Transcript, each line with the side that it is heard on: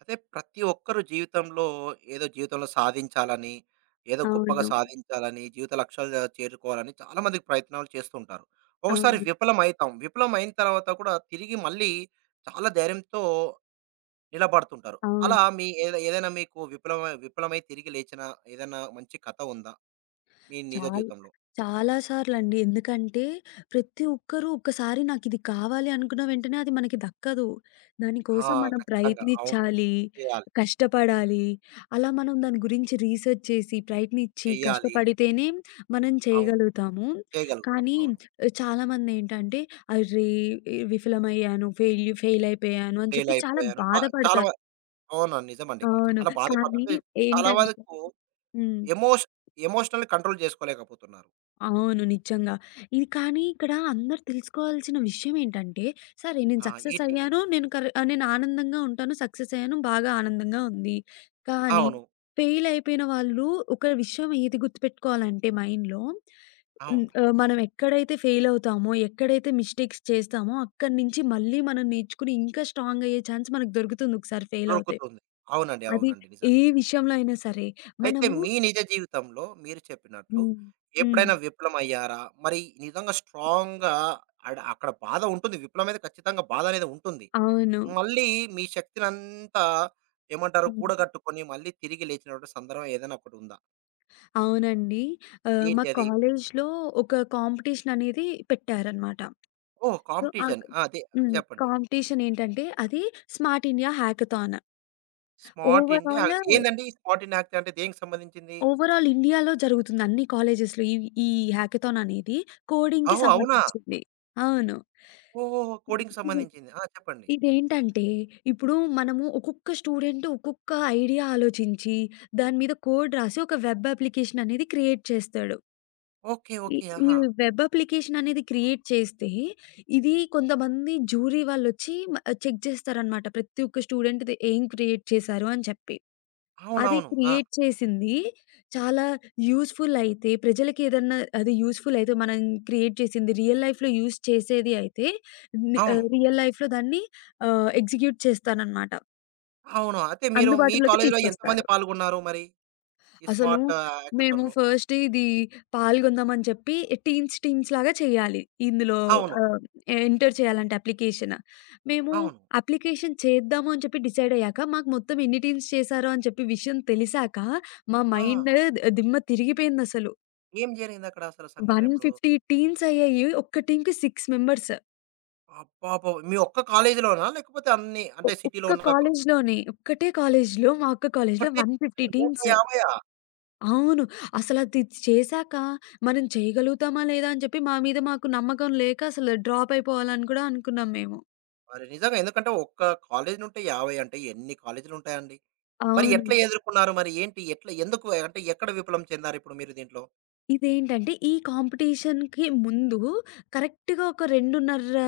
right: అయితే ప్రతి ఒక్కరు ఏదో జీవితంలో సాధించాలని, ఏదో గొప్పగా
left: అవును.
right: సాధించాలని, జీవిత లక్ష్యాలు చేరుకోవాలని చాలామంది ప్రయత్నాలు చేస్తుంటారు. ఒకసారి
left: అవును.
right: విఫలం అయితాం. విఫలం అయిన తర్వాత కూడా తిరిగి మళ్ళీ చాలా ధైర్యంతో నిలబడుతుంటారు. అలా
left: అవును.
right: మీ ఏదైనా మీకు విఫలమై విఫలమై తిరిగి లేచిన ఏదైనా మంచి కథ ఉందా? మీ నిజ
left: చాలా
right: జీవితంలో?
left: చాలా సార్లండి. ఎందుకంటే ప్రతి ఒక్కరు ఒక్కసారి నాకిది కావాలి అనుకున్న వెంటనే అది మనకి దక్కదు. దాని
right: ఆ!
left: కోసం మనం
right: ఖచ్చితంగా. అవును.
left: ప్రయత్నించాలి,
right: చేయాలి.
left: కష్టపడాలి. అలా మనం దాని గురించి రీసెర్చ్ చేసి, ప్రయత్నించి,
right: చెయ్యాలి.
left: కష్టపడితేనే మనం
right: అవును.
left: చేయగలుగుతాము.
right: చేయగలుగుతాం.
left: కానీ
right: అవును.
left: చాలామందేంటంటే, అర్రే! విఫలమయ్యాను, ఫెయిల్ అయిపోయాను అని
right: ఫెయిల్
left: చెప్పి చాలా
right: అయిపోయాను. బ చాలా వ
left: బాధపడతారు.
right: అవును. నిజమండి.
left: అవును.
right: చాలా బాధపడ్డాను.
left: కానీ
right: అంటే చాలా
left: ఏంటంటే,
right: వరకు
left: హ్మ్.
right: ఎమోష్ ఎమోషనల్‌ని కంట్రోల్ చేసుకోలేకపోతున్నారు.
left: అవును. నిజంగా. ఇది కానీ ఇక్కడ అందరూ తెలుసుకోవాల్సిన విషయం ఏంటంటే, సరే నేను
right: ఆ!
left: సక్సెస్
right: ఏంటి?
left: అయ్యాను. నేను ఆనందంగా ఉంటాను. సక్సెస్ అయ్యాను. బాగా ఆనందంగా ఉంది. కానీ
right: అవును.
left: ఫెయిల్ అయిపోయిన వాళ్ళు ఒక విషయం ఏది గుర్తుపెట్టుకోవాలంటే మైండ్‌లో, హ్మ్.
right: అవును.
left: మనం ఎక్కడైతే ఫెయిల్ అవుతామో, ఎక్కడైతే మిస్టేక్స్ చేస్తామో, అక్కడి నుంచి మళ్ళీ మనం నేర్చుకుని ఇంకా స్ట్రాంగ్ అయ్యే ఛాన్స్ మనకు దొరుకుతుంది ఒకసారి ఫెయిల్ అవుతే.
right: దొరుకుతుంది. అవునండి.
left: అది
right: అవునండి.
left: ఏ
right: నిజంగా.
left: విషయంలో అయినా సరే.
right: అయితే
left: మనము
right: మీ నిజ జీవితంలో మీరు చెప్పినట్లు
left: హ్మ్. హ్మ్.
right: ఎప్పుడైనా విఫలమయ్యారా? మరి నిజంగా స్ట్రాంగ్‌గా అక్కడ బాధ ఉంటుంది. విఫలమైతే ఖచ్చితంగా బాధ అనేది ఉంటుంది.
left: అవును.
right: మళ్ళీ మీ శక్తినంతా ఏమంటారు
left: హ్మ్.
right: కూడగట్టుకొని మళ్ళీ తిరిగి లేచినటువంటి సందర్భం ఏదైనా ఒకటి ఉందా?
left: అవునండి. మా
right: ఏంటి అది?
left: కాలేజ్‌లో ఒక కాంపిటీషన్ అనేది పెట్టారనమాట.
right: ఓహ్!
left: సో, ఆ క
right: కాంపిటీషన్. ఆ! అదే.
left: హ్మ్.
right: చెప్పండి.
left: కాంపిటీషన్ ఏంటంటే అది smart India hackathon.
right: Smart India.
left: Overall,
right: ఏందండి స్మార్ట్ ఇండియా హ్యాకథాన్ అంటే దేనికి సంబంధించింది?
left: ఓవరాల్ ఇండియాలో జరుగుతుంది అన్ని కాలేజెస్‌లో. ఈ ఈ హ్యాకథాన్ అనేది కోడింగ్‌కి
right: ఓహ్! అవునా?
left: సంబంధించింది. అవును.
right: ఓహోహో! కోడింగ్‌కి
left: ఇది
right: సంబంధించింది. ఆ! చెప్పండి.
left: ఇదేంటంటే ఇప్పుడు మనము ఒక్కొక్క స్టూడెంట్ ఒక్కొక్క ఐడియా ఆలోచించి దాని మీద కోడ్ రాసి ఒక వెబ్ అప్లికేషన్ అనేది క్రియేట్ చేస్తాడు.
right: ఓకే.
left: ఈ
right: ఓకే.
left: ఈ
right: ఆహా!
left: వెబ్ అప్లికేషన్ అనేది క్రియేట్ చేస్తే, ఇది కొంతమంది జ్యూరీ వాళ్ళొచ్చి చెక్ చేస్తారనమాట. ప్రతి ఒక్క స్టూడెంట్‌ది ఏం క్రియేట్ చేశారు అని చెప్పి. అది
right: అవునవును. ఆ!
left: క్రియేట్ చేసింది చాలా యూజ్‌ఫుల్ అయితే, ప్రజలకి ఏదన్నా అది యూజ్‌ఫుల్ అయితే మనం క్రియేట్ చేసింది రియల్ లైఫ్‌లో యూజ్ చేసేది అయితే
right: అవును.
left: రియల్ లైఫ్‌లో దాన్ని ఎగ్జిక్యూట్ చేస్తారనమాట.
right: అవును. అయితే మీరు మీ
left: అందుబాటులోకి
right: కాలేజీలో ఎంతమంది
left: తీసుకొస్తారు.
right: పాల్గొన్నారు మరి? ఈ
left: అసలు
right: స్మార్ట్
left: మేము
right: హ్యాకథాన్‌లో?
left: ఫస్ట్ ఇది పాల్గొందామని చెప్పి టీమ్స్ టీమ్స్ లాగా చేయాలి. ఇందులో
right: అవును.
left: ఆహ్, ఎంటర్ చేయాలంటే అప్లికేషన్. మేము
right: అవును.
left: అప్లికేషన్ చేద్దాము అని చెప్పి డిసైడ్ అయ్యాక మాకు మొత్తం ఎన్ని టీమ్స్ చేశారో అని చెప్పి విషయం తెలిసాక మా
right: ఆ!
left: మైండ్ దిమ్మ తిరిగిపోయిందసలు.
right: ఏం జరిగిందక్కడ అసలు సంఘటన ఇప్పుడు?
left: 150 టీమ్స్ అయ్యాయి. ఒక్క టీమ్‌కి 6 మెంబర్స్.
right: అబ్బబ్బో! మీ ఒక్క కాలేజీలోనా? లేకపోతే అన్ని
left: ఒ
right: అంటే సిటీలో
left: ఒక్క
right: ఉన్న
left: కాలేజ్‌లోనే ఒక్కటే కాలేజ్‌లో మా అక్క కాలేజ్‌లో
right: ఒక్కటే
left: 150 టీమ్స్.
right: 150ఆ?
left: అవును. అసలది చేశాక మనం చేయగలుగుతామా లేదా అని చెప్పి మా మీద మాకు నమ్మకం లేక అసలు డ్రాప్ అయిపోవాలని కూడా అనుకున్నాం మేము.
right: మరి నిజంగా ఎందుకంటే ఒక్క కాలేజీ నుంటే 50 అంటే ఎన్ని కాలేజీలు ఉంటాయండి? మరి ఎట్లా
left: అవును.
right: ఎదుర్కొన్నారు? మరి ఏంటి? ఎట్లా ఎందుకు అంటే ఎక్కడ విఫలం చెందారిప్పుడు మీరు దీంట్లో?
left: ఇదేంటంటే, ఈ కాంపిటీషన్‌కి ముందు కరెక్ట్‌గా ఒక 2:30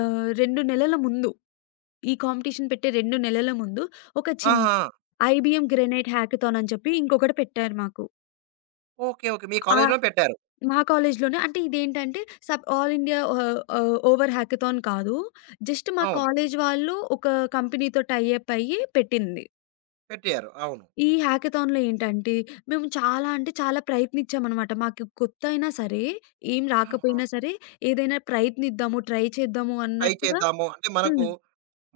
left: 2 నెలల ముందు, ఈ కాంపిటీషన్ పెట్టే 2 నెలల ముందు ఒక చిన్న
right: ఆహా!
left: ఐబీఎం గ్రెనేట్ హ్యాకథాన్ అని చెప్పి ఇంకొకటి పెట్టారు మాకు.
right: ఓకే. ఓకే. మీ
left: ఆ
right: కాలేజ్‌లో పెట్టారు.
left: మా కాలేజ్‌లోనే, అంటే ఇదేంటంటే సబ్ ఆల్ ఇండియా ఆహ్, ఆహ్, ఓవర్ హ్యాకథాన్ కాదు. జస్ట్ మా
right: అవును.
left: కాలేజ్ వాళ్ళు ఒక కంపెనీతో టై అప్ అయ్యి పెట్టింది.
right: పెట్టారు. అవును.
left: ఈ హ్యాకథాన్‌లో ఏంటంటే, మేము చాలా అంటే చాలా ప్రయత్నించామనమాట. మాకు కొత్త అయినా సరే, ఏం
right: అవును.
left: రాకపోయినా సరే, ఏదైనా ప్రయత్నిద్దాము, ట్రై చేద్దాము
right: ట్రై
left: అన్నట్టుగా.
right: చేద్దాము. అంటే మనకు,
left: హ్మ్.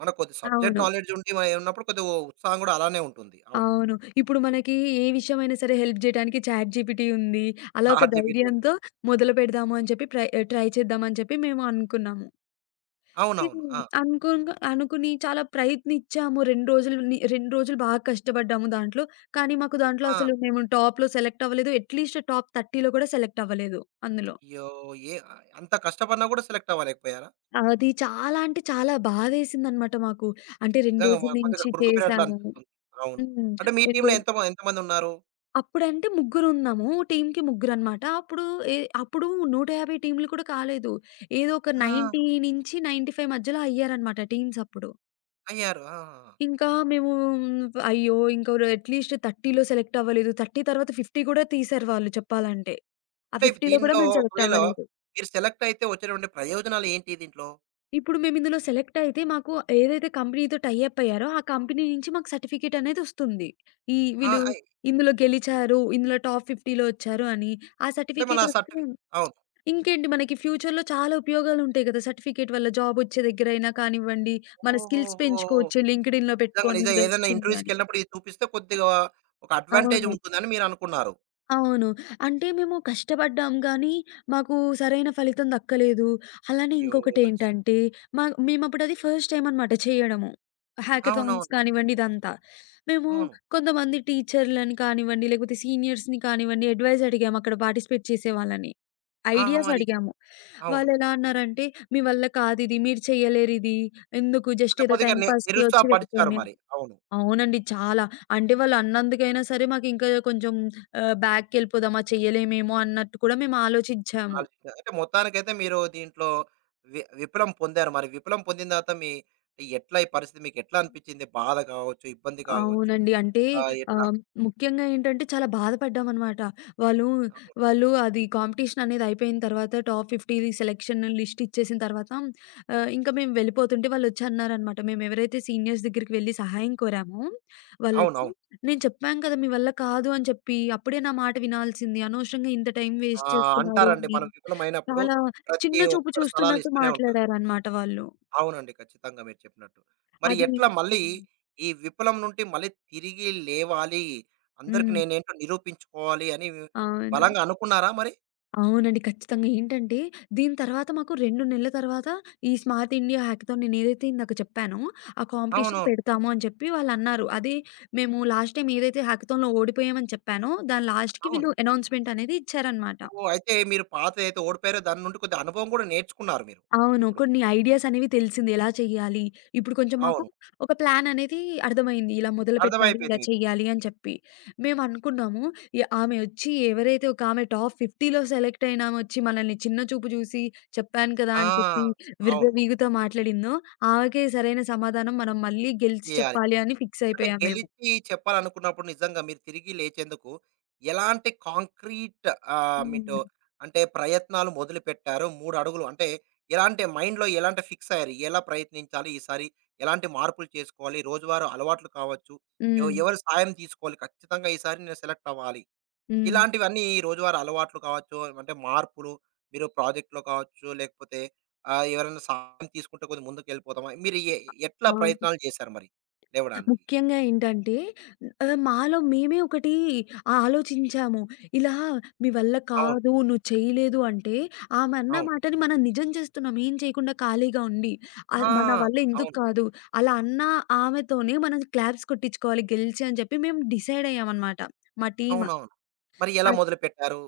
right: మనకు కొద్ది సబ్జెక్ట్
left: అవును.
right: నాలెడ్జ్ ఉండి మ ఉన్నప్పుడు కొద్దిగా ఉత్సాహం గూడా అలానే ఉంటుంది. అవును.
left: అవును. ఇప్పుడు మనకి ఏ విషయమైనా సరే హెల్ప్ జేయడానికి చాట్ జీపీటీ ఉంది. అలా ఒక
right: చాట్‌జీపీటీ ఉంది.
left: ధైర్యంతో మొదలుపెడదాము అని చెప్పి ట్రై చేద్దామని చెప్పి మేము అనుకున్నాము. ఇది
right: అవునవును. ఆ!
left: అనుకోంగా అనుకుని చాలా ప్రయత్నిచ్చాము. 2 రోజులు బాగా కష్టపడ్డాము దాంట్లో. కానీ మాకు దాంట్లో
right: ఆ!
left: అసలు మేము టాప్‌లో సెలెక్ట్ అవ్వలేదు. అట్‌లీస్ట్ టాప్ 30లో కూడా సెలెక్ట్ అవ్వలేదు అందులో.
right: అయ్యో! ఏ? అంత కష్టపడినా గూడా సెలెక్ట్ అవ్వలేకపోయారా?
left: అది చాలా అంటే చాలా బాధేసిందనమాట మాకు. అంటే 2
right: నిజంగా
left: రోజుల
right: కొద్దిగా
left: నుంచి
right: కృంగిపోయినట్లు
left: చేశాము.
right: అనిపిస్తుంది. అవును.
left: హ్మ్.
right: అంటే మీ
left: 2
right: టీమ్‌లో
left: రోజు
right: ఎంతమందున్నారు?
left: అప్పుడంటే ముగ్గురున్నాము. టీమ్‌కి ముగ్గురనమాట. అప్పుడు 150 టీమ్‌లు కూడా కాలేదు. ఏదో ఒక
right: ఆ!
left: 90 నుంచి 95 మధ్యలో అయ్యారనమాట టీమ్స్ అప్పుడు.
right: అయ్యారు. ఆ!
left: ఇంకా మేము అయ్యో! ఇంకో రో అట్‌లీస్ట్ 30లో సెలెక్ట్ అవ్వలేదు. 30 తర్వాత 50 కూడా తీశారు వాళ్ళు చెప్పాలంటే. ఆ
right: అంటే ఇప్పుడు
left: 50లో కూడా
right: దీనిలో
left: మేము సెలెక్ట్
right: ఒకవేళ
left: అవ్వలేదు.
right: మీరు సెలెక్ట్ అయితే వచ్చేటువంటి ప్రయోజనాలు ఏంటి దీంట్లో?
left: ఇప్పుడు మేము ఇందులో సెలెక్ట్ అయితే మాకు ఏదైతే కంపెనీతో టై అప్ అయ్యారో, ఆ కంపెనీ నుంచి మాకు సర్టిఫికేట్ అనేదొస్తుంది. ఈ
right: ఆ!
left: వీళ్ళు ఇందులో గెలిచారు, ఇందులో టాప్ 50లో వచ్చారు అని. ఆ
right: అంటే మన
left: సర్టిఫికేట్ వస్తే
right: అవును.
left: ఇంకేంటి, మనకి ఫ్యూచర్‌లో చాలా ఉపయోగాలుంటాయి కదా! సర్టిఫికేట్ వల్ల జాబ్ వచ్చే దగ్గరైనా కానివ్వండి, మన స్కిల్స్
right: ఓహోహో!
left: పెంచుకోవచ్చు. లింక్డ్ఇన్‌లో
right: నిజంగా
left: పెట్టుకొని
right: నిజం.
left: ఇది
right: ఏదైనా
left: వచ్చిందని.
right: ఇంటర్వ్యూస్‌కెళ్ళినప్పుడు ఇది చూపిస్తే కొద్దిగా ఒక అడ్వాంటేజ్
left: అవును.
right: ఉంటుందని మీరనుకున్నారు.
left: అవును. అంటే మేము కష్టపడ్డాం గానీ, మాకు సరైన ఫలితం దక్కలేదు. అలానే
right: అయ్యో!
left: ఇంకొకటేంటంటే, మేమప్పుడది ఫస్ట్ టైమ్ అనమాట చేయడము. హ్యాకథాన్స్
right: అవునవును.
left: కానివ్వండి ఇదంతా. మేము
right: అవును.
left: కొంతమంది టీచర్‌లని కానివ్వండి, లేకపోతే సీనియర్స్‌ని కానివ్వండి, అడ్వైజ్ అడిగాము అక్కడ పార్టిసిపేట్ చేసే వాళ్ళని.
right: ఆ!
left: ఐడియాస్
right: మరి?
left: అడిగాము.
right: అవును.
left: వాళ్ళెలా అన్నారంటే, "మీ వల్ల కాదిది. మీరు చెయ్యలేరిది. ఎందుకు
right: అంటే
left: జస్ట్ ఏదో
right: కొద్దిగా
left: టైమ్ పాస్‌కి వచ్చి
right: నిరుత్సాహపరిచారు
left: వెళ్ళిపోండి."
right: మరి. అవును.
left: అవునండి. చాలా. అంటే వాళ్ళు అన్నందుకైనా సరే మాకింకా కొంచెం బ్యాక్‌కెళ్ళిపోదామా, చెయ్యలేమేమో అన్నట్టు కూడా మేము ఆలోచించాము.
right: అంటే మొత్తానికైతే మీరు దీంట్లో విఫలం పొందారు. మరి విఫలం పొందిన తర్వాత మీ ఎట్లా? ఈ పరిస్థితి మీకెట్లా అనిపిచ్చింది? బాధ కావచ్చు, ఇబ్బంది కావచ్చు.
left: అవునండి. అంటే
right: ఎట్లా?
left: ఆహ్, ముఖ్యంగా ఏంటంటే, చాలా బాధపడ్డామనమాట. వాళ్ళు, వాళ్ళు అది కాంపిటీషన్ అనేది అయిపోయిన తర్వాత టాప్ 50 సెలక్షన్ లిస్ట్ ఇచ్చేసిన తర్వాత ఇంకా మేము వెళ్ళిపోతుంటే వాళ్ళొచ్చి అన్నారనమాట. మేము ఎవరైతే సీనియర్స్ దగ్గరికి వెళ్లి సహాయం కోరామో వాళ్ళొచ్చి,
right: అవునవును.
left: "నేను చెప్పాను కదా! మీ వల్ల కాదు అని చెప్పి. అప్పుడే నా మాట వినాల్సింది. అనవసరంగా ఇంత టైం
right: ఆ!
left: వేస్ట్ చేసుకున్నారు"
right: అంటారండి.
left: అని
right: మనం విఫలమైనప్పుడు
left: చాలా
right: ప్రతి
left: చిన్న చూపు
right: ఒక్కరు సలహాలు
left: చూస్తున్నట్టు
right: ఇస్తూనే ఉంటారు.
left: మాట్లాడారనమాట వాళ్ళు.
right: అవునండి. ఖచ్చితంగా మీరు చెప్పినట్టు. మరి
left: అది
right: ఎట్లా మళ్ళీ
left: హ్మ్.
right: ఈ విఫలం నుండి మళ్ళీ తిరిగి లేవాలి, అందరికి
left: హ్మ్.
right: నేనేంటో నిరూపించుకోవాలి అని
left: అవును.
right: బలంగా అనుకున్నారా మరి?
left: అవునండి. ఖచ్చితంగా. ఏంటంటే, దీని తర్వాత మాకు 2 నెలల తర్వాత ఈ స్మార్ట్ ఇండియా హ్యాకథాన్ నేనేదైతే ఇందాక చెప్పానో, ఆ కాంపిటీషన్
right: అవునవును.
left: పెడతాము అని చెప్పి వాళ్ళన్నారు. అదే మేము లాస్ట్ టైమ్ ఏదైతే హ్యాకథాన్‌లో ఓడిపోయామని చెప్పానో, దాని లాస్ట్‌కి
right: అవును.
left: వీళ్ళు అనౌన్స్‌మెంట్ అనేది ఇచ్చారనమాట.
right: ఓహ్! అయితే మీరు పాతదైతే ఓడిపోయారో దాని నుండి కొద్దిగా అనుభవం కూడా నేర్చుకున్నారు మీరు
left: అవును.
right: ఇప్పుడు.
left: కొన్ని ఐడియాస్ అనేవి తెలిసింది. ఎలా చెయ్యాలి? ఇప్పుడు కొంచెం మాకు
right: అవును.
left: ఒక ప్లాన్ అనేది అర్థమైంది. ఇలా మొదలుపెట్టాలి,
right: అర్థమైపోయింది
left: ఇలా
right: మీకు.
left: చెయ్యాలి అని చెప్పి. మేమనుకున్నాము ఆమె వచ్చి, ఎవరైతే ఒక ఆమె టాప్ 50లో సెలెక్ట్ అయిన ఆమె వచ్చి మనల్ని చిన్న చూపు చూసి "చెప్పాను కదా!"
right: ఆ!
left: అని చెప్పి
right: అవును.
left: విర్రవీగుతా మాట్లాడిందో, ఆమెకే సరైన సమాధానం మనం మళ్ళీ గెలిచి
right: చేయాలి.
left: చెప్పాలి అని ఫిక్స్
right: అంటే
left: అయిపోయాం మేము.
right: గెలిచి చెప్పాలనుకున్నప్పుడు నిజంగా మీరు తిరిగి లేచేందుకు ఎలాంటి కాంక్రీట్ ఆహ్, మీటో
left: హ్మ్.
right: అంటే ప్రయత్నాలు మొదలుపెట్టారు? 3 అడుగులు అంటే ఎలాంటి మైండ్‌లో ఎలాంటి ఫిక్స్ అయ్యారు? ఎలా ప్రయత్నించాలి ఈసారి? ఎలాంటి మార్పులు చేసుకోవాలి? రోజువారీ అలవాట్లు కావచ్చు,
left: హ్మ్.
right: ఎవరి సాయం తీసుకోవాలి? ఖచ్చితంగా ఈసారి నేను సెలెక్ట్ అవ్వాలి.
left: హ్మ్.
right: ఇలాంటివన్నీ రోజువారీ అలవాట్లు కావచ్చు, అంటే మార్పులు మీరు ప్రాజెక్ట్‌లో కావచ్చు, లేకపోతే ఎవరైనా సాయం తీసుకుంటే కొద్దిగా ముందుకెళ్ళిపోతామా? మీరు ఎట్లా
left: అవును.
right: ప్రయత్నాలు చేశారు మరి లేవడానికి?
left: ముఖ్యంగా ఏంటంటే, మాలో మేమే ఒకటి ఆలోచించాము. ఇలా "మీ వల్ల
right: అవును.
left: కాదు, నువ్వు చేయలేదు" అంటే ఆమె అన్న
right: అవును.
left: మాటని మనం నిజం చేస్తున్నాం, ఏం చేయకుండా ఖాళీగా ఉండి.
right: ఆ!
left: మన వల్ల ఎందుకు
right: అవును.
left: కాదు, అలా అన్న ఆమెతోనే మనం క్లాప్స్ కొట్టించుకోవాలి గెలిచి అని చెప్పి మేము డిసైడ్ అయ్యామనమాట, మా టీమ్.
right: అవునవును. మరి ఎలా మొదలుపెట్టారు?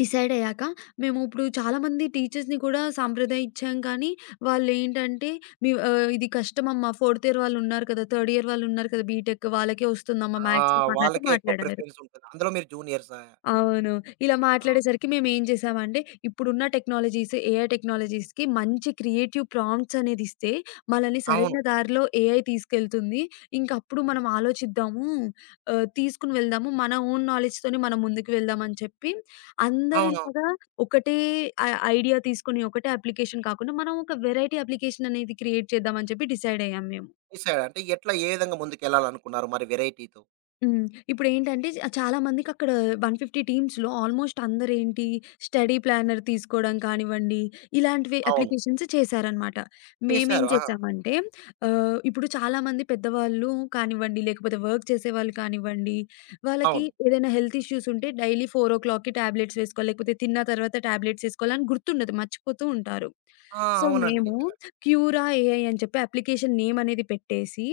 left: డిసైడ్ అయ్యాక మేము ఇప్పుడు చాలామంది టీచర్స్‌ని కూడా సాంప్రదాయించాం కానీ, వాళ్ళేంటంటే, "మీ ఇది కష్టమమ్మా, ఫోర్త్ ఇయర్ వాళ్ళున్నారు కదా! థర్డ్ ఇయర్ వాళ్ళున్నారు కదా! బీటెక్ వాళ్ళకే వస్తుందమ్మా
right: ఆహ్,
left: మాక్సిమం" అన్నట్టు
right: వాళ్ళకే ఎక్కువ
left: మాట్లాడారు.
right: ప్రిఫరెన్స్ ఉంటుంది. అందులో మీరు జూనియర్సా?
left: అవును. ఇలా
right: అవును.
left: మాట్లాడేసరికి మేమేం చేసామంటే, ఇప్పుడున్న టెక్నాలజీస్, ఏఐ టెక్నాలజీస్‌కి మంచి క్రియేటివ్ ప్రాంప్ట్స్ అనేదిస్తే, మనల్ని
right: అవును.
left: సరైన దారిలో ఏఐ తీసుకెళ్తుంది. ఇంకప్పుడు మనం ఆలోచిద్దాము, తీసుకొని వెళ్దాము. మన ఓన్ నాలెడ్జ్‌తోనే మనం ముందుకు వెళ్దామని చెప్పి,
right: అవునవును.
left: అందరిలాగా ఒకటే ఐ ఐడియా తీసుకొని, ఒకటే అప్లికేషన్ కాకుండా, మనం ఒక వెరైటీ అప్లికేషన్ అనేది క్రియేట్ చేద్దామని చెప్పి డిసైడ్ అయ్యాం మేము.
right: చేశారు. అంటే ఎట్లా ఏ విధంగా ముందుకెళ్ళాలనుకున్నారు మరి వెరైటీ‌తో?
left: హ్మ్. ఇప్పుడేంటంటే చాలామందికక్కడ, 150 టీమ్స్‌లో ఆల్‌మోస్ట్ అందరేంటి, స్టడీ ప్లానర్ తీసుకోవడం కానివ్వండి, ఇలాంటివి
right: అవును.
left: అప్లికేషన్స్ చేశారనమాట. మేమేం
right: చేశారు. ఆ!
left: చేసామంటే, ఇప్పుడు చాలామంది పెద్దవాళ్ళు కానివ్వండి, లేకపోతే వర్క్ చేసేవాళ్ళు కానివ్వండి, వాళ్ళకి
right: అవును.
left: ఏదైనా హెల్త్ ఇష్యూస్ ఉంటే డైలీ 4:00కి టాబ్లెట్స్ వేసుకోవాలి, లేకపోతే తిన్న తర్వాత టాబ్లెట్స్ వేసుకోవాలి అని గుర్తుండదు. మర్చిపోతూ ఉంటారు.
right: ఆ!
left: సో,
right: అవునండి.
left: మేము
right: నిజంగా.
left: క్యూరా ఏఐ అని చెప్పి అప్లికేషన్ నేమ్ అనేది పెట్టేసి,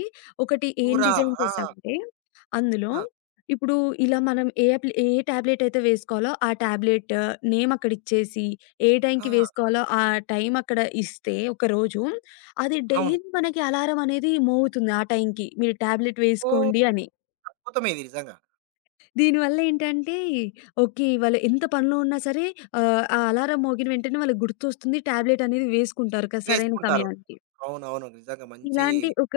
left: ఒకటి ఏం
right: కూర.
left: డిజైన్
right: ఆ!
left: చేసామంటే, అందులో
right: ఆ!
left: ఇప్పుడు ఇలా మనం ఏ టాబ్లెట్ అయితే వేసుకోవాలో ఆ టాబ్లెట్ నేమ్ అక్కడ ఇచ్చేసి, ఏ టైంకి
right: ఆ!
left: వేసుకోవాలో ఆ టైం అక్కడ ఇస్తే ఒకరోజు, అది
right: అవును.
left: డైలీ మనకి అలారం అనేది మోగుతుంది ఆ టైంకి, మీరు టాబ్లెట్
right: ఓహ్!
left: వేసుకోండి అని.
right: అద్భుతమే ఇది నిజంగా.
left: దీనివల్ల ఏంటంటే, ఓకే, ఇవాళ ఎంత పనిలో ఉన్నా సరే ఆ అలారం మోగిన వెంటనే వాళ్ళకి గుర్తొస్తుంది. టాబ్లెట్ అనేది వేసుకుంటారు కదా సరైన
right: వేసుకుంటారు.
left: సమయానికి!
right: అవునవును. నిజంగా మంచి.
left: ఇలాంటి ఒక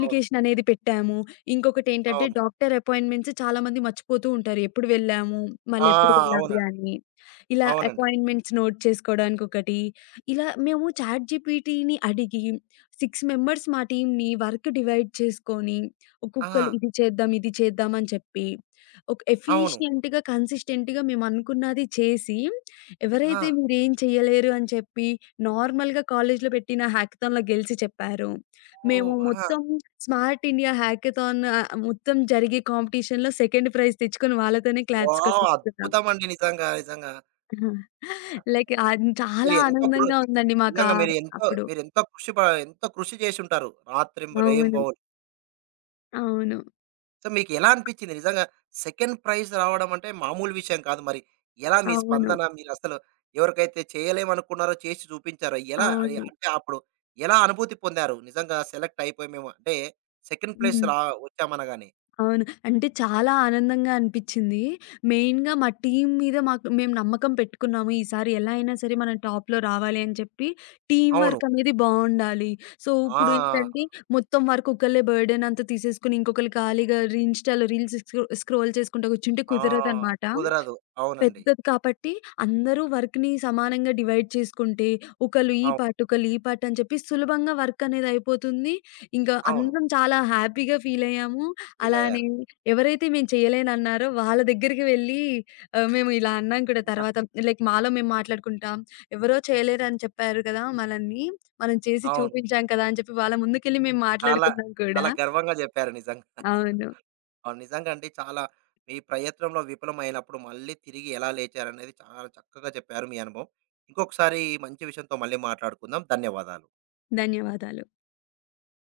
right: అవును.
left: అనేది పెట్టాము. ఇంకొకటేంటంటే
right: అవును.
left: డాక్టర్ అపాయింట్మెంట్స్ చాలామంది మర్చిపోతూ ఉంటారు, ఎప్పుడు వెళ్ళాము,
right: ఆ!
left: మళ్ళెప్పుడు వెళ్ళాలి
right: అవునండి.
left: అని. ఇలా
right: అవునండి.
left: అపాయింట్మెంట్స్ నోట్ చేసుకోవడానికొకటి. ఇలా మేము చాట్ జీపీటీని అడిగి 6 మెంబర్స్ మా టీమ్‌ని వర్క్ డివైడ్ చేసుకొని, ఒక్కొక్కళ్ళు
right: ఆ!
left: ఇది చేద్దాం, ఇది చేద్దాం అని చెప్పి, ఒక
right: అవును.
left: ఎఫిషియెంట్‌గా, కన్సిస్టెంట్‌గా మేమనుకున్నది చేసి,
right: ఆ!
left: ఎవరైతే మీరేం చేయలేరు అని చెప్పి నార్మల్‌గా కాలేజ్‌లో పెట్టిన హ్యాకథాన్‌లో గెలిచి చెప్పారో, మేము
right: ఓహ్! ఆ!
left: మొత్తం స్మార్ట్ ఇండియా హ్యాకథాన్, మొత్తం జరిగే కాంపిటీషన్‌లో సెకండ్ ప్రైజ్ తెచ్చుకొని వాళ్ళతోనే క్లాప్స్
right: వావ్!
left: కొట్టించుకున్నాము.
right: అద్భుతమండి నిజంగా. నిజంగా.
left: లైక్, చాలా
right: మీరు ఎంతో కృ
left: ఆనందంగా ఉందండి మాకా
right: నిజంగా మీరు
left: అప్పుడు.
right: ఎంతో కృషి చేసుంటారు. రాత్రిం
left: అవును.
right: రెయిన్‌బోలు.
left: అవును.
right: సో, మీకెలా అనిపిచ్చింది? నిజంగా సెకండ్ ప్రైజ్ రావడం అంటే మామూలు విషయం కాదు మరి. ఎలా మీ
left: అవును.
right: స్పందన? మీరసలు ఎవరికైతే చేయలేమనుకున్నారో చేసి చూపించారు. ఎలా అది
left: అవును.
right: అంటే అప్పుడు ఎలా అనుభూతి పొందారు? నిజంగా సెలెక్ట్ అయిపోయి మేము అంటే సెకండ్ ప్లేస్
left: హ్మ్.
right: వచ్చామనగానే.
left: అవును. అంటే చాలా ఆనందంగా అనిపిచ్చింది. మెయిన్‌గా మా టీమ్ మీద మాకు మేము నమ్మకం పెట్టుకున్నాము. ఈసారి ఎలా అయినా సరే మనం టాప్‌లో రావాలి అని చెప్పి టీమ్
right: అవును.
left: వర్క్ అనేది బావుండాలి. సో, ఇప్పుడు
right: ఆ!
left: ఏంటంటే, మొత్తం వర్క్ ఒకళ్ళే బర్డెన్ అంతా తీసేసుకొని ఇంకొకళ్ళు ఖాళీగా ఇన్‌స్టాలో రీల్స్ స్క్రోల్ చేసుకుంటా కూర్చుంటే
right: ఆ!
left: కుదరదనమాట.
right: కుదరదు. అవునండి.
left: పెద్దది కాబట్టి అందరూ వర్క్‌ని సమానంగా డివైడ్ చేసుకుంటే, ఒకళ్ళు ఈ
right: అవును.
left: పార్ట్, ఒకళ్ళు ఈ పార్ట్ అని చెప్పి సులభంగా వర్క్ అనేది అయిపోతుంది. ఇంకా
right: అవును.
left: అందరం చాలా హ్యాపీగా ఫీల్ అయ్యాము. అలానే
right: ఫీలయ్యారు.
left: ఎవరైతే మేము చేయలేనన్నారో వాళ్ళ దగ్గరికి వెళ్ళి, మేము ఇలా అన్నాం కూడా తర్వాత. లైక్, మాలో మేము మాట్లాడుకుంటాం, ఎవరో చేయలేరని చెప్పారు కదా మనల్ని, మనం చేసి
right: అవును.
left: చూపించాం కదా అని చెప్పి వాళ్ళ ముందుకెళ్ళి మేము
right: చాలా,
left: మాట్లాడుకున్నాం కూడా.
right: చాలా గర్వంగా జెప్పారు నిజంగా.
left: అవును.
right: అవును. నిజంగా అండి. చాలా మీ ప్రయత్నంలో విఫలమైనప్పుడు మళ్ళీ తిరిగి ఎలా లేచారనేది చాలా చక్కగా చెప్పారు మీ అనుభవం. ఇంకొకసారి ఈ మంచి విషయంతో మళ్ళీ మాట్లాడుకుందాం. ధన్యవాదాలు.
left: ధన్యవాదాలు.